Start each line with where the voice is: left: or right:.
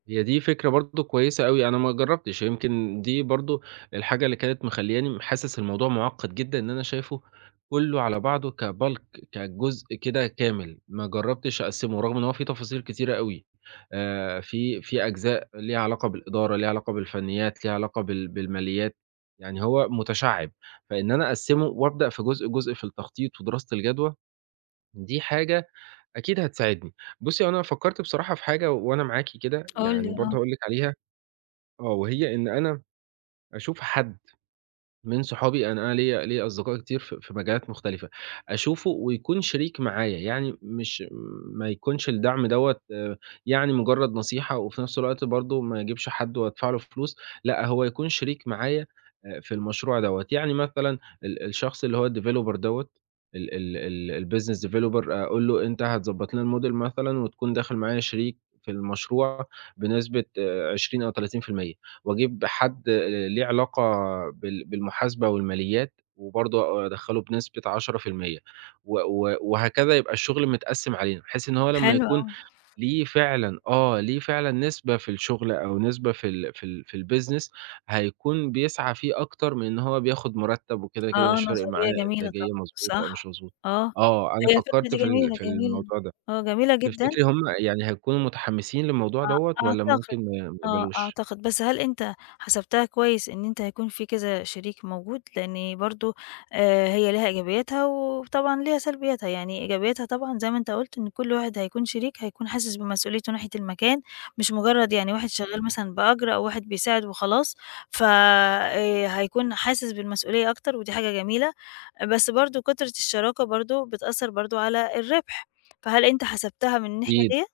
right: هي دي فكرة برضه كويسة أوي، أنا ما جرّبتش يمكن دي برضه الحاجة اللي كانت مخلياني حاسس الموضوع معقّد جدًا إن أنا شايفُه كلُّه على بعضه كBulk كجزء كده كامل، ما جرّبتش أقسِّمه رغم إن هو فيه تفاصيل كتيرة أوي آآ، في في أجزاء ليها علاقة بالإدارة، ليها علاقة بالفنيات ليها علاقة بال بالماليات، يعني هو متشعِّب، فإن أنا أقسِّمه وأبدأ في جزء، جزء في التخطيط ودراسة الجدوى، دي حاجة أكيد هتساعدني، بُصّي، هو أنا فكّرت بصراحة في حاجة وأنا معاكِ كده،
left: قُل لي،
right: يعني برضه
left: آه.
right: هأقول لِك عليها آه وهي إن أنا أشوف حد من صحابي أنا أنا ليّا ليّا أصدقاء كتير في في مجالات مختلفة، أشوفه ويكون شريك معايا، يعني مش ما يكونش الدعم دوَّة آآ، يعني مجرد نصيحة وفي نفس الوقت برضه ما أجيبش حد وأدفع له فلوس، لأ هو يكون شريك معايا، أ في المشروع دوَّة، يعني مثلًا ال الشخص اللي هو الDeveloper دوَّة ال ال الBusiness Developer أقول له أنت هتضبَّط لنا الModel مثلًا، وتكون داخل معايا شريك في المشروع بنسبة آآ، 20 أو 30% وأجيب حد آآ، ليه علاقة بال بالمحاسبة والماليات، وبرضه أ أدخلّه بنسبة 10% و و وهكذا يبقى الشغل متقسِّم علينا، بحيث إن هو لمّا
left: حلو
right: يكون
left: أوي.
right: ليه فعلًا آه ليه فعلًا نسبة في الشغل أو نسبة في ال في ال في الBusiness هيكون بيسعى فيه أكتر من إن هو بياخد مرتب وكده، كده
left: آه،
right: مش فارق معاه
left: نظرية جميلة
right: إنتاجية
left: طبعًا،
right: مضبوطة أو مش
left: صح،
right: مضبوطة،
left: آه،
right: آه، أنا
left: هي الفكرة
right: فكّرت
left: دي
right: في ال
left: جميلة،
right: في
left: جميلة
right: الموضوع ده،
left: آه، جميلة جدًا.
right: تفتكري هم يعني هيكونوا متحمّسين للموضوع دوَّة
left: آه
right: والّا
left: أعتقد،
right: ممكن ما ما
left: آه
right: يقبلوش؟
left: أعتقد، بس هل أنت حسبتها كويس إن أنت هيكون فيه كذا شريك موجود، لإن برضه آآ، هي لها إيجابياتها وطبعًا ليها سلبياتها، يعني إيجابياتها طبعًا زي ما أنت قلت إن كل واحد هيكون شريك هيكون حاسس بمسؤوليته ناحية المكان، مش مجرّد يعني واحد شغال
right: آه.
left: مثلًا بأجر أو واحد بيساعد وخلاص ف آآ، هيكون حاسس بالمسؤولية أكتر، ودي حاجة جميلة، بس برضه كُترة الشراكة برضه بتأثّر برضه على الربح، فهل أنت حسبتها من الناحية
right: أكيد.
left: ديَّة؟